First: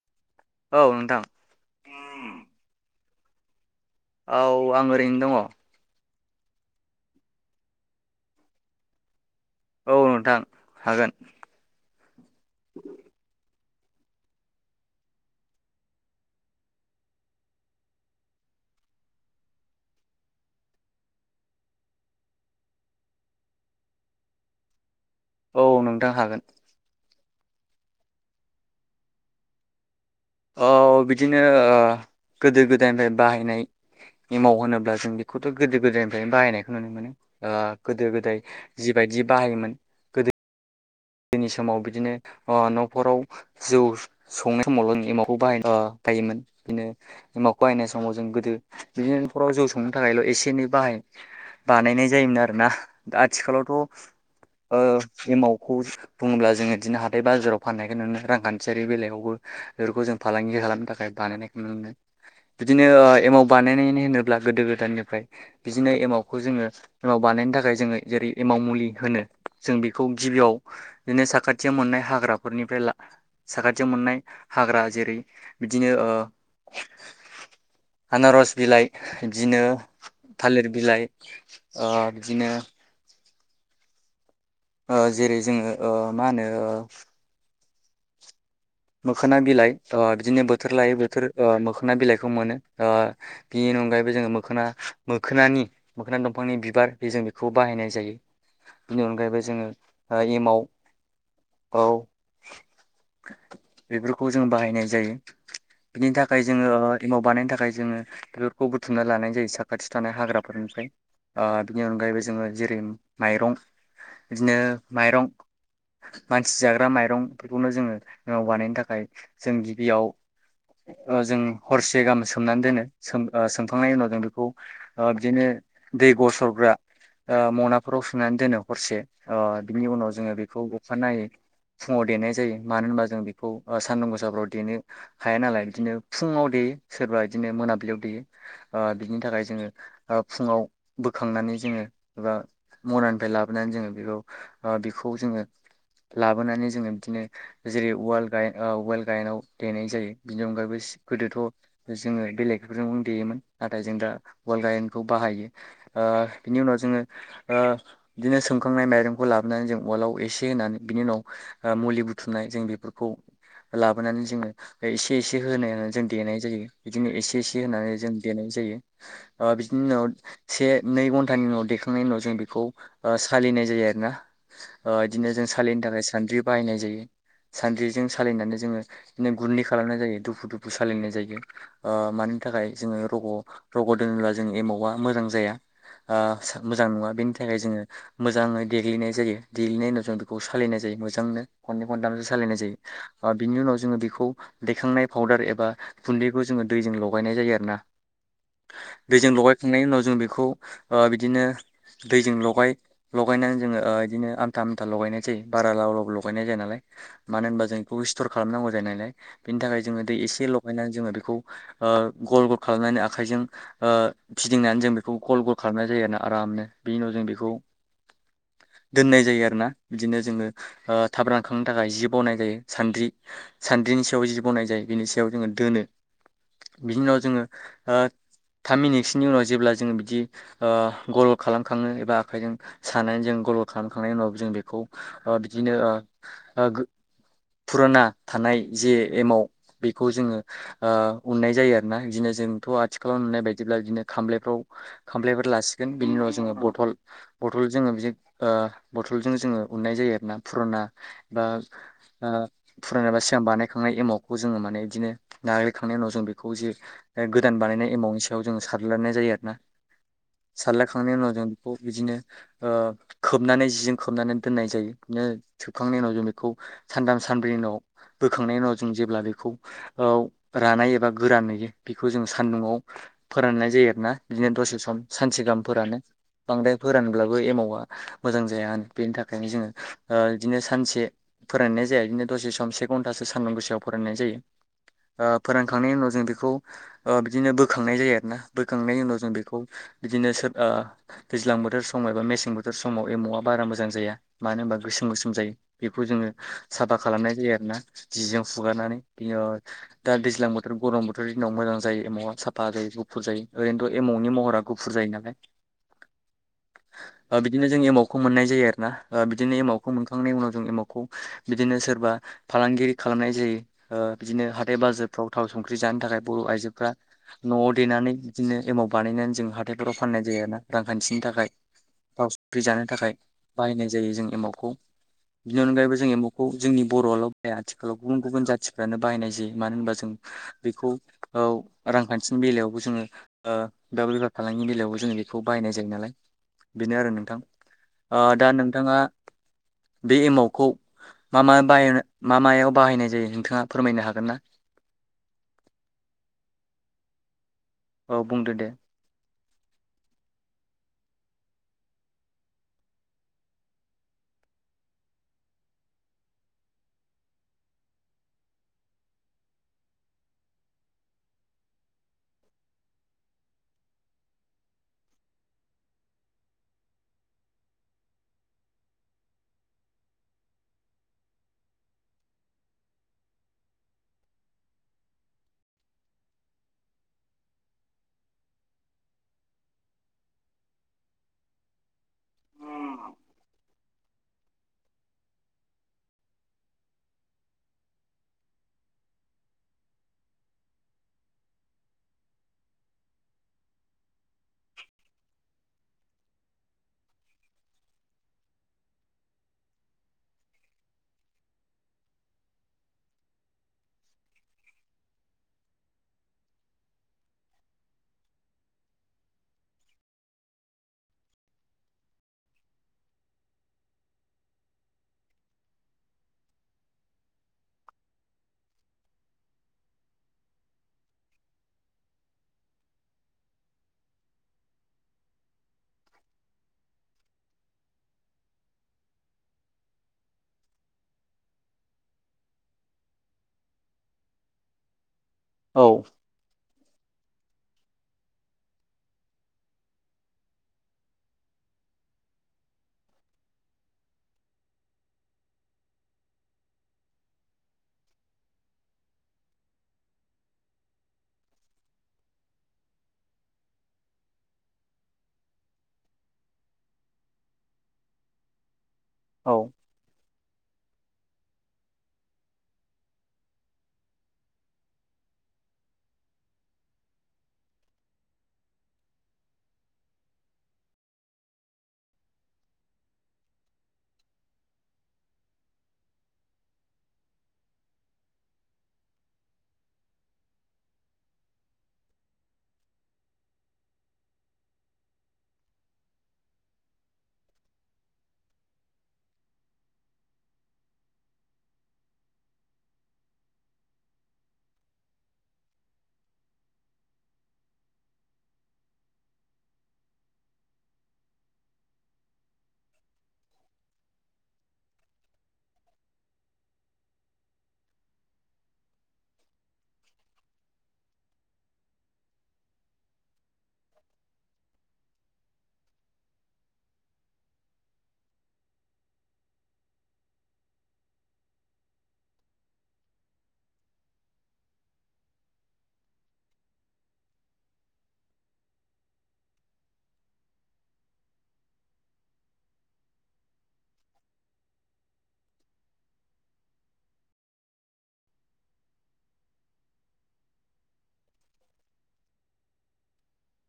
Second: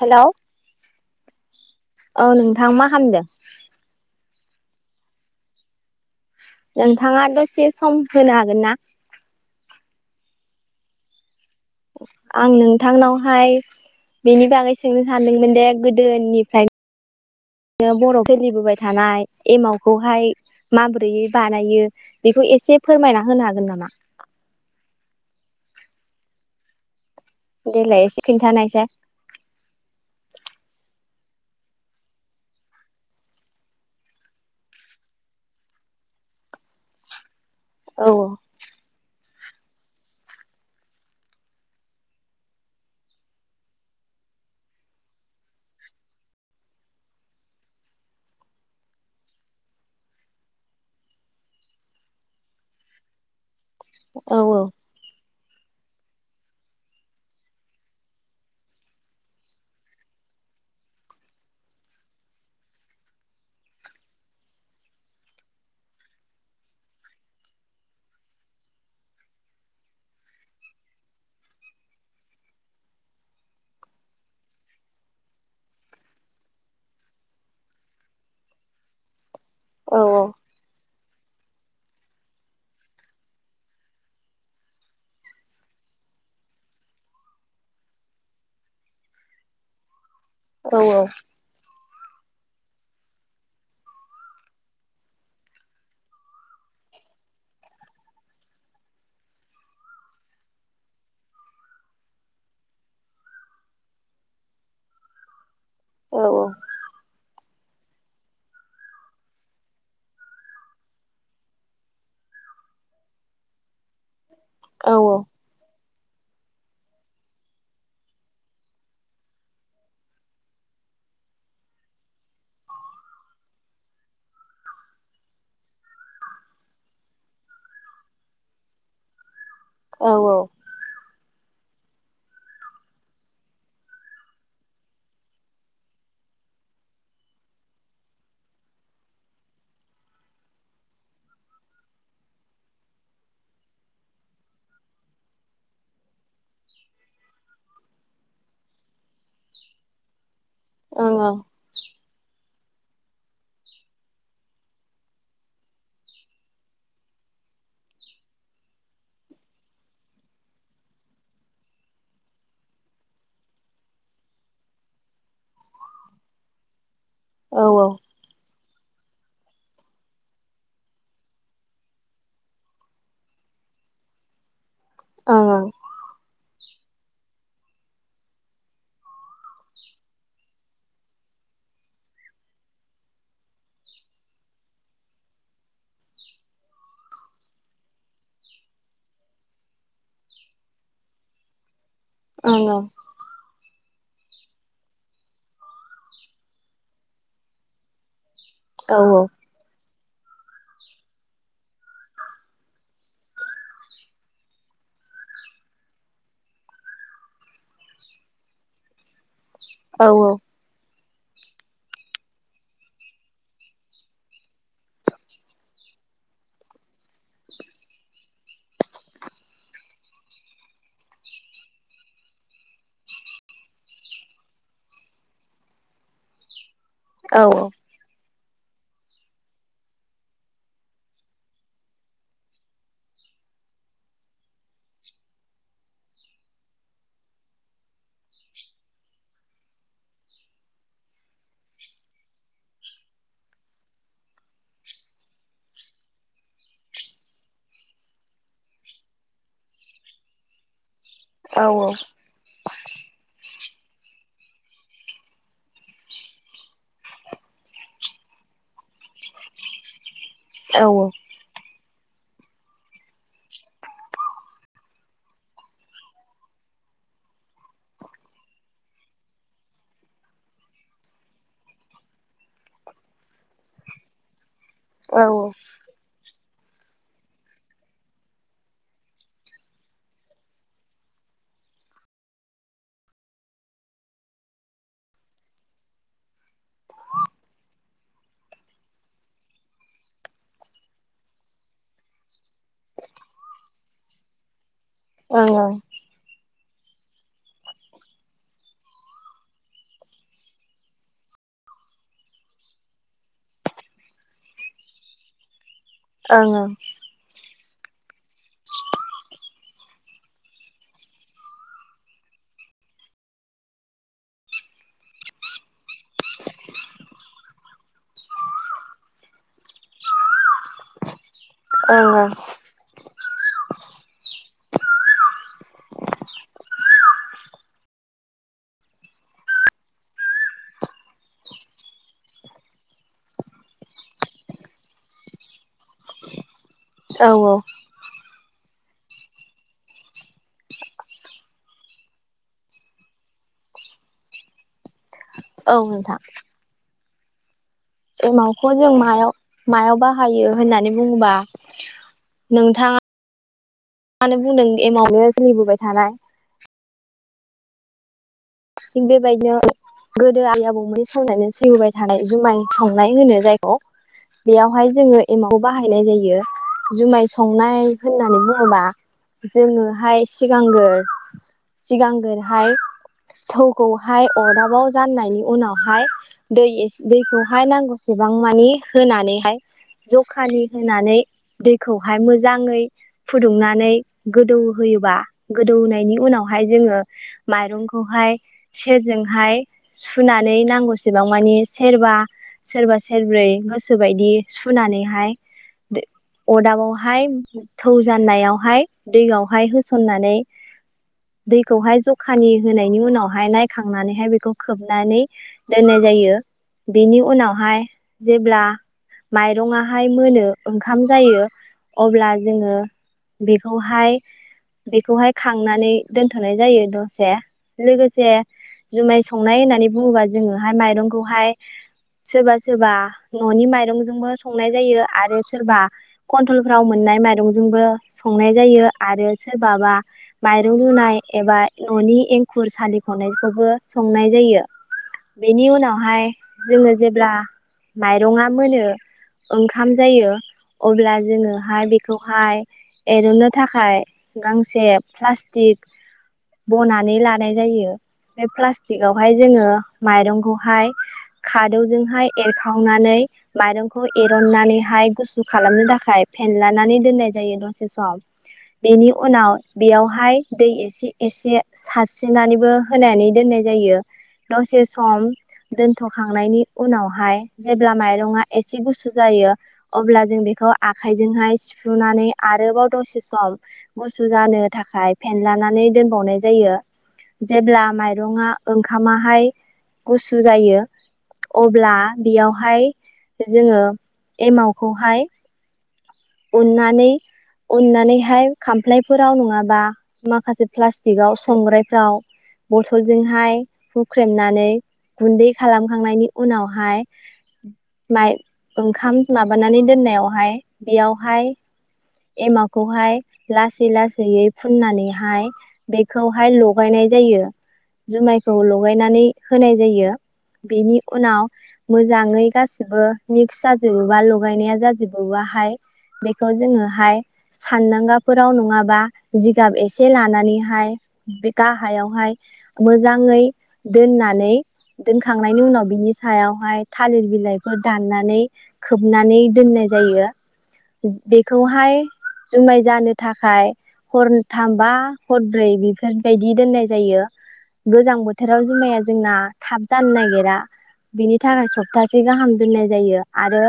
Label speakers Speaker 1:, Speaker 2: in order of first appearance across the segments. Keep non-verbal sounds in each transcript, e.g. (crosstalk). Speaker 1: Hello
Speaker 2: औ नोंथां
Speaker 1: औ नोंथां मा खामदों?
Speaker 2: औ आं ओरैनो दङ।
Speaker 1: नोंथांङा दसे सम होनो हागोन ना?
Speaker 2: औ नोंथां हागोन।
Speaker 1: आं नोंथांनावहाय बेनि बागै सोंनो सानदोंमोन दे गोदोनिफ्रायनो बर' सोलिबोबाय थानाय एमावखौहाय माबोरैयै बानायो बेखौ एसे फोरमायना होनो हागोन नामा?
Speaker 2: औ नोंथां हागोन।
Speaker 1: देलाय एसे खिन्थानायसाय।
Speaker 2: औ बिदिनो ओ गोदो गोदायनिफ्राय बाहायनाय एमाव होनोब्ला जों बेखौथ गोदो गोदायनिफ्रायनो बाहायनायखौ नुनो मोनो। ओ
Speaker 1: औ
Speaker 2: गोदो गोदाय जि बायदि बाहायोमोन गोदो नि समाव बिदिनो अ नखराव जौ संनाय समावल एमावखौ (inaudible) बिदिनो एमावखौ बाहायनाय समाव जों गोदो बिदिनो नखराव जौ संनो थाखायल एसे एनै बाहाय बानायनाय जायोमोन आरोना दा आथिखालाव थ
Speaker 1: औ
Speaker 2: ओ एमाव खौ बुङोब्ला जोङो बिदिनो हाथाइ बाजाराव फाननायखौ नुयो रांखान्थियारि बेलायावबो बेफोरखौ जों फालांगि खालामनो थाखाय बानायनायखौ नुनो मोनो बिदिनो एमाव बानायनानै होनोब्ला गोदो गोदायनिफ्राय बिदिनो एमावखौ जोङो एमाव बानायनो थाखाय जोङो जेरै एमाव मुलि होनो जों बेखौ गिबियाव बिदिनो साखाथियाव मोननाय हाग्राफोरनिफ्राय ला साखाथियाव मोननाय हाग्रा जेरै बिदिनो ओ आनारस बिलाइ, बिदिनो
Speaker 1: औ
Speaker 2: थालिर बिलाइ अ बिदिनो जेरै जोङो ओ मा होनो मोखाना बिलाइ (inaudible) बिदिनो बोथोर
Speaker 1: औ
Speaker 2: लायो बोथोर ओ मोखो ना बिलाइखौ मोनो ओ बिनि अनगायैबो जोङो मोखोना मोखोनानि मोखोना दंफांनि बिबार बे जों बेखौ बाहायनाय जायो बेनि अनगायैबो जोङो एमाव औ बेफोरखौ जों बाहायनाय जायो। बिनि
Speaker 1: औ
Speaker 2: थाखाय जोङो एमाव बानायनो थाखाय जोङो बेफोरखौ बुथुमना लानाय जायो साखाथि थानाय हाग्राफोरनिफ्राय ओ बिनि अनगायैबो जोङो जेरै माइरं बिदिनो
Speaker 1: औ
Speaker 2: माइरं मानसि जाग्रा माइरंफोरखौनो जोङो एमाव बानायनो थाखाय जों गिबियाव अ जों हरसे गाहाम सोमनानै दोनो सोम अ सोमखांनायनि उनाव जों बेखौ अ बिदिनो दै गसरग्रा ओ मनाफोराव सोमनानै दोनो हरसे। औ बिनि
Speaker 1: औ
Speaker 2: उनाव
Speaker 1: ओं
Speaker 2: जोङो बेखौ अखानायै फुङाव देनाय जायो मानो होनबा जों बेखौ सान्दुं गोसाफ्राव देनो हाया नालाय बिदिनो फुङाव देयो सोरबा बिदिनो मोनाबिलियाव देयो अ बिनि थाखाय जोङो अ फुङाव बोखांनानै जोङो एबा मनानिफ्राय लाबोनानै जोङो बेखौ अ बेखौ जोङो लाबोनानै जोङो बिदिनो जेरै उवाल गाय अ उवाल गायेनआव देनाय जायो। बिनि अनगायैबो
Speaker 1: ओं औ
Speaker 2: गोदोथ' जोङो बेलेग बेफोरजों देयोमोन नाथाय जों दा (unintelligible) गाइनखौ बाहायो ओ बिनि उनाव जोङो बिदिनो सोंखांनाय माइरंखौ लाबोनानै जों उवाल आव एसे होनानै बिनि उनाव मुलि बुथुम (unintelligible) जों बेफोरखौ लाबोनानै जोङो एसे एसे होनायनै जों देनाय जायो बिदिनो एसे
Speaker 1: औ
Speaker 2: एसे
Speaker 1: ओं
Speaker 2: होनानै जों देनाय जायो बिदिनि उनाव से नै घन्टानि उनाव दैेखांनायनि उनाव जों बेखौ सालिनाय जायो आरोना बिदिनो
Speaker 1: ओं
Speaker 2: जों सालिनो थाखाय सानद्रि बाहायनाय जायो (unintelligible) सान्द्रिजों साललिनानै जोङो बिनो गुरनै खालामनाय जायो दुफु दुफु साललिनाय जायो मानि थाखाय जोङो रग' रग' दोनोब्ला जों एमावा मोजां जाया मोजां नङा बेनि थाखाय जोङो मोजाङै देग्लिनाय जायो देग्लिनायनि उनाव जों बेखौ सालायनाय जायो मोजांनो खननै खन्थाम सालायनाय
Speaker 1: ओं ओं
Speaker 2: जायो बिनि उनाव जोङो खौ दैखांनाय पाउदार एबा गुन्दैखौ जोङो दैजों लगायनाय जायो आरोना
Speaker 1: औ
Speaker 2: दैजों लगायखांनायनि उनाव जों बेखौ बिदिनो दैजों लगाय लगायनानै जोङो बिदिनो आमथा आमथा लगायनाय जायो बारा लाव लाव लगायनाय जाया नालाय मानो होनबा जों बेखौ स्टर खालामनांगौ जायो नालाय बिनि थाखाय
Speaker 1: औ
Speaker 2: जोङो दै एसे लगायनानै जोङो गल गल खालामनानै आखायजों फिदिंनानै जों बेखौ गल गल खालामनाय जायोना आरामनो बेनि उनाव जों बेखौ दोननाय जायो आरोना बिदिनो जोङो थाब रान हुखांनो थाखाय जि बनाय जायो सान्द्रि सान्द्रिनि सायाव जि बनाय जायो बिनि सायाव जोङो दोनो बिनि उनाव
Speaker 1: औ
Speaker 2: जोङो थाम मिनिटसोनि उनाव जेब्ला जोङो बिदि गलद खालाम खाङो एबा आखाइजों सानानै जों गलद खालामखांनायनि उनाव जों बेखौ बिदिनो फुराना थानाय जे एमाव बेखौ जोङो उननाय जायो आरोोना बिदिनो जोंथ' आथिखालाव नुनाय बायदिब्ला बिदिनो खामलफ्राव खाम्लायफोर लासिगोन बिनि उनाव जोङो बथल बथल जोङो बिदि बथलजों जोङो उन्नाय जायो आरोना फुराना बा
Speaker 1: औ ओं
Speaker 2: फुरानाबा सिगां बानाय खांनाय एमाउखौ जोङो माने बिदिनो नाग्लिखांनायनि उनाव जों बेखौ जे गोदान बानायनाय एमाउनि सायाव जों सारलानाय जायो आरो ना सारला
Speaker 1: ओं
Speaker 2: खांनाय उनाव जों बे खौ बिदिनो खोबनानै जिजों खोबनानै दोननाय जायो बिदिनो सोबखांनायनि उनाव जों बेखौ सानथाम सानब्रैनि उनाव बोखांनायनि उनाव जों जेब्ला बेखौ रानाय एबा गोरान होयो बेखौ जों सान्दुंआव फोराननाय जायो आरोना बिदिनो दसे सम सानसे गाहामफोरानो बांद्राय फोरानब्लाबो एमावा मोजां जाया होनो बेनि थाखायनो जोङो बिदिनो सानसे फोराननाय जाया बिदिनो दसे सम से घन्टासो सानदुं गोसायाव फरायनाय जायो फोरानखांनायनि उनाव जों बेखौ बिदिनो बोखांनाय जायो आरोना बोखांनायनि उनाव जों बेखौ बिदिनो सोर दैज्लां बोथोर समाव एबा मेसें बोथोर समाव एम'आ बारा मोजां जाया मानो होनबा गोसो जायो बेखौ जोङो साफा खालामनाय जायो आरोोना जिजों फुगारनानै बि दा दैज्लां बोथोर गरम बोथोरनि दिनाव मोजां जायो एमौवआ साफा जायो गुफुर जायो ओरैनोथ' एमावनि महरा गुफुर जायो नालाय
Speaker 1: ओं ओं
Speaker 2: ओ बिदिनो जों एमावखौ मोननाय जायो आरो ना बिदिनो एमावखौ खौ मोनखांनायनि उनाव जों एमावखौ बिदिनो सोरबा फालांगिरि खालामनाय जायो बिदिनो हाथाय बाजारफ्राव थाव संख्रि जानो थाखाय बर' आइजोफ्रा न'आव देनानै बिदिनो एमाव बानायनानै जों हााइथायफोराव फाननाय जायो आरोना रांखान्थिनि थाखाय
Speaker 1: ओं
Speaker 2: थाव संख्रि जानो थाखाय बाहायनाय जायो जों एमावखौ बेनि अनगायैबो जों एम'खौ जोंनि बर'आल' बाहाया आथिखालाव गुबुन गुबुन जाथिफ्रानो बाहायनाय जायो मानो होनबा जों बेखौ औ रांखान्थिनि बेलायावबो जोङो ओ बेबा बेफार फालांगिनि बेलायावबो जोङो बेखौ बाहायनाय जायो नालाय। बेनो आरो
Speaker 1: औ
Speaker 2: नोंथां ओर। दा नोंथाङा। बे एमावखौ मा मा मायाव बाहायनाय जायो नोंथाङा फोरमायनो हागोन ना।
Speaker 1: औ नोंथां।
Speaker 2: औ बुंदो
Speaker 1: एमावखौ
Speaker 2: दे
Speaker 1: जों मायाव मायाव बाहायो होननानै बुङोबा नोंथाङा आनो बुंदों एमाव ओ सोलिबोबाय थानाय थिग बेबायदिनो गोदो आइ आबौनि समनानो सैबोबाय थानाय जुमाय संनाय होनो जायखौ बेयावहाय जोङो एमावखौ बाहायनाय जायो जुमाय संनाय होननानै बुङोबा जोङोहाय सिगांनो सिगांगोरहाय थौखौहाय अरदाबाव जाननायनि उनावहाय दै एस दैखौहाय नांगौसेबां मानि होनानैहाय जखानि होनानै दैखौ हाय मोजाङै फुदुंनानै। गोदौहोयोबा गोदौनायनि उनावहाय जोङो माइरं खौहाय सेरजोंहाय सुनानै नांगौसेबां मानि सेरबा सेरबा सेरब्रै गोसोबायदि सुनानैहाय दो अदाबावहाय थौ जाननायावहाय दैयावहाय होसननानै दैखौहाय जखानि होनायनि उनावहाय नायखांनानैहाय बेखौ खोबनानै दोननाय जायो बेनि उनावहाय जेब्ला माइरङाहाय मोनो ओंखाम जायो अब्ला जोङो बेखौहाय बेखौहाय खांनानै दोनथनाय जायो दसे लोगोसे जुमाय संनाय होननानै बुङोबा जोङोहाय माइरंखौहाय सोरबा सोरबा ननि माइरंजोंबो संनाय जायो आरो सोरबा कनथलफ्राव मोननाय माइरंजोंबो संनाय जायो आरो सोरबाबा माइरं रुनाय एबा ननि एं खुर सालिखनायखौबो संनाय जायो बेनि
Speaker 2: औ
Speaker 1: उनावहाय जोङो जेब्ला माइरङा मोनो ओंखाम जायो अब्ला जोङोहाय बेखौहाय एरननो थाखाय गांसे प्लास्टिक बनानै ला नाय जायो बफ्राय प्लास्टिगावहाय जोङो माइरंखौहाय खादौजोंहाय एरखावनानै माइरंखौ एरननानैहाय गुसु खालामनो थाखाय फेनलानानै दोननाय जायो दसे सम बेनि उनाव
Speaker 2: औ
Speaker 1: बेयावहाय दै एसे एसे सारस दिनानैबो होनानै दोननाय जायो दसे सम दोनथखांनायनि उनावहाय जेब्ला माइरङा एसे गुसु जायो अब्ला जों बेखौ आखाइजोंहाय सिफ्रुनानै आरोबाव दसे सम गुसु जानो थाखाय फेनलानानै दोनबावनाय जायो जेब्ला माइरङा ओंखामाहाय गुसु जायो अब्ला बेयावहाय जोङो एमावखौहाय उननानै उननानैहाय खामफ्लायफोराव नङाबा माखासे प्लास्टिकआव संग्रायफ्राव बथलजोंहाय हुख्रेमनानै गुन्दै खालामखांनायनि उनावहाय माइ ओंखाम माबानानै दोननायावहाय बेयावहाय एमावखौहाय लासै लासैयै फुननानैहाय बेखौहाय लगायनाय जायो जुमायखौ लगायनानै होनाय जायो बेनि उनाव मोजाङै गासिबो मिक्स जाजोबोबा लगायनाया जाजोबोबा हाय बेखौ जोङोहाय सानदांगाफोराव नङाबा जिगाब एसे लानानैहाय बे गाहायावहाय मोजाङै दोननानै दोनखांनायनि उनाव बिनि सायावहाय थालिर बिलाइफोर दाननानै खोबनानै दोननाय जायो बेखौहाय जुमाय जानो थाखाय हरथाम बा हरब्रै बेफोरबायदि दोननाय जायो गोजां बोथोराव जुमाया जोंना थाब जानो नागिरा बिनि थाखाय सप्तासे गाहाम दोननाय जायो आरो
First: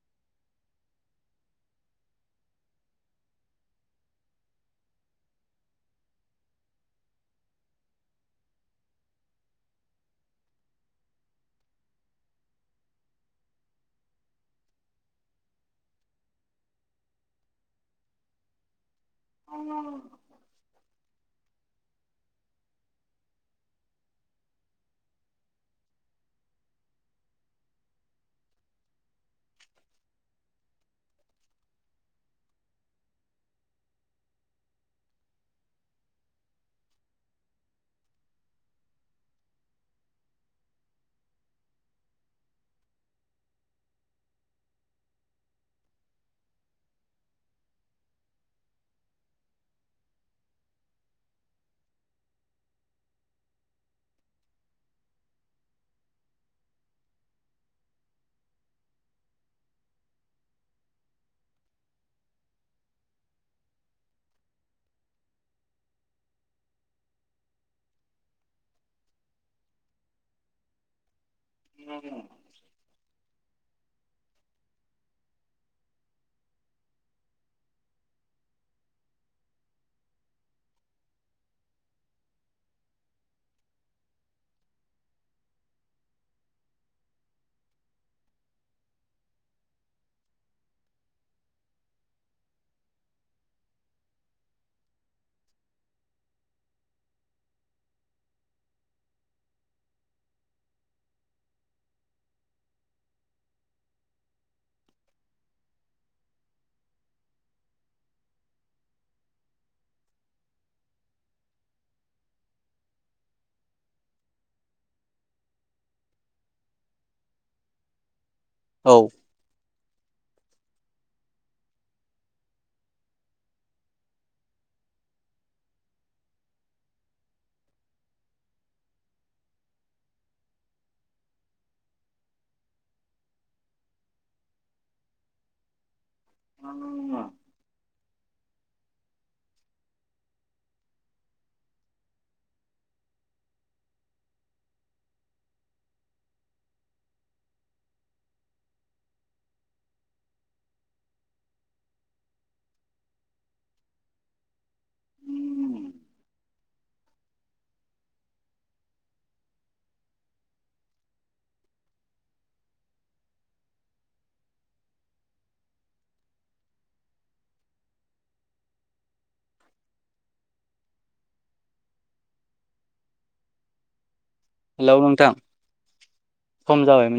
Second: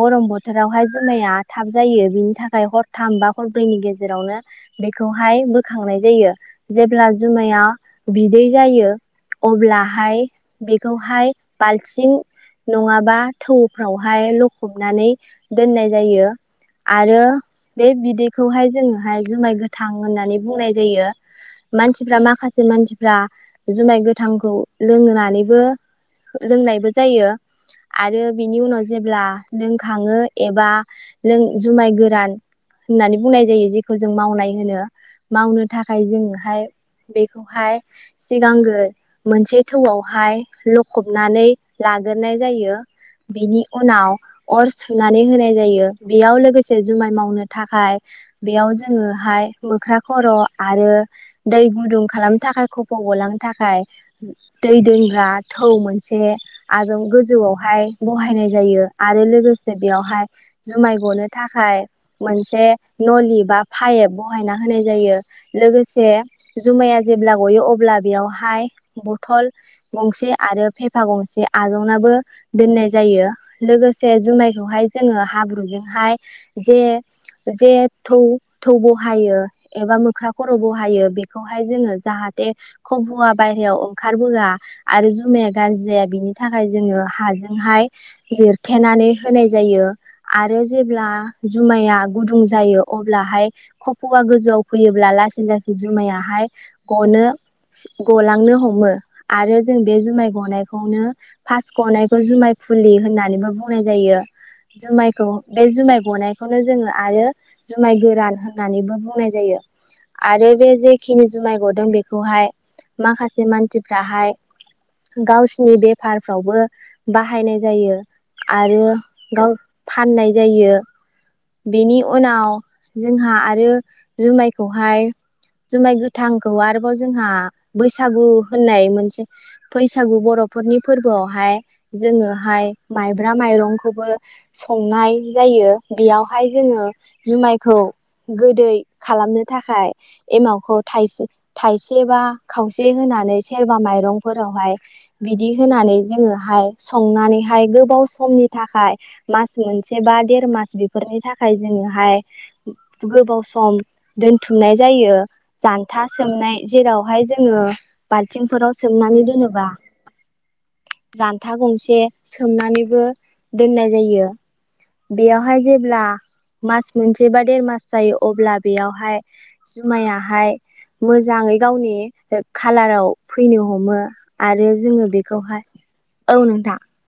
Speaker 1: गरम बोथोरावहाय जुमाया थाब जायो बिनि थाखाय हरथाम बा हरब्रैनि गेजेरावनो बेखौहाय बोखांनाय जायो जेब्ला जुमाया बिदै जायो अब्लाहाय बेखौहाय बाल्थिं नङाबा थौफ्रावहाय लखबनानै दोननाय जायो आरो बे बिदैखौहाय जोङो हाय जुमाय गोथां होननानै बुंनाय जायो मानसिफ्रा माखासे मानसिफ्रा जुमाय गोथांखौ लोंहनानैबो लोंनायबो जायो आरो बिनि उनाव जेब्ला लोंखाङो एबा लों जुमाय गोरान होननानै बुंनाय जायो जेखौ जों मावनाय होनो मावनो थाखाय जोङोहाय बेखौहाय सिगांग्रो मोनसे थौआवहाय लखबनानै लाग्रोनाय जायो बेनि उनाव अर सुनानै होनाय जायो बेयाव लोगोसे जुमाय मावनो थाखाय बेयाव जोङोहाय मोख्रा खर आरो दै गुदुं खालामनो थाखाय खफ गलांनो थाखाय दै दोनग्रा थौ मोनसे आजौ गोजौआवहाय बहायनाय जायो आरो लोगोसे बेयावहाय जुमाय गनो थाखाय मोनसे नलि बा पाइब बहायना होनाय जायो लोगोसे जुमाया जेब्ला गयो अब्ला बेयावहाय बथल गंसे आरो फेफा गंस बे आलंनाबो दोननाय जायो लोगोसे जुमायखौहाय जोङो हाब्रु बेजोंहाय जे जे थौ थौ बहायो एबा मोख्रा खर बहायो बेखौहाय जोङो जाहाथे खबया बायहायाव ओंखारबोआ आरो जुमाया गाज्रि जाया बिनि थाखाय जोङो हाजोंहाय लिरथेनानै होनाय जायो। आरो जेब्ला जुमाया गुदुं जायो अब्लाहाय खफया गोजौआव फैयोब्ला लासै लासै जुमायाहाय गनो गलांनो हमो आरो जों बे जुमाय गनायखौनो फार्स्ट गनायखौ जुमाय फुनलि होननानैबो बुंनाय जायो जुमाय औ बे जुमाइ गनायखौनो जोङो आरो जुमाइ गोरान होननानैबो बुंनाय जायो आरो बे जेखिनि जुमाइ गदों बेखौहाय माखासे मानसिफ्राहाय गावसिनि बेफारफ्रावबो बाहायनाय जायो। आरो
Speaker 2: औ
Speaker 1: गाव होननाय जायो बेनि उनाव जोंहा आरो जुमाइखौहाय जुमाइ गोथांखौ आरोबाव जोंहा बैसागु होननाय मोनसे बैसागु बरफोरनि फोरबोआवहाय जोङोहाय माइब्रा माइरंखौबो संनाय जायो बेयाव हाय जोङो जुमायखौ गोदै खालामनो थाखाय एमावखौ थाइसे थाइसे बा खावसे होनानै सोरबा माइरंफोरावहाय बिदि होनानै जोङोहाय संनानैहाय गोबाव समनि थाखाय मास मोनसे बा देर मास बेफोरनि थाखाय जोङोहाय गोबाव सम दोनथुमनाय जायो जान्था सोमनाय जेरावहाय जोङो बाल्थिंफोराव सोमनानै दोनोबा जान्था गंसे सोमनानैबो दोननाय जायो बेयावहाय जेब्ला मास मोनसे बा देर मास जायो अब्ला बेयावहाय जुमायाहाय मोजाङै गावनि खालाराव फैनो हमो आरो
Speaker 2: हेलौ
Speaker 1: जोङो
Speaker 2: नोंथां
Speaker 1: बेखौहाय औ
Speaker 2: सम
Speaker 1: नोंथां
Speaker 2: जाबायमोन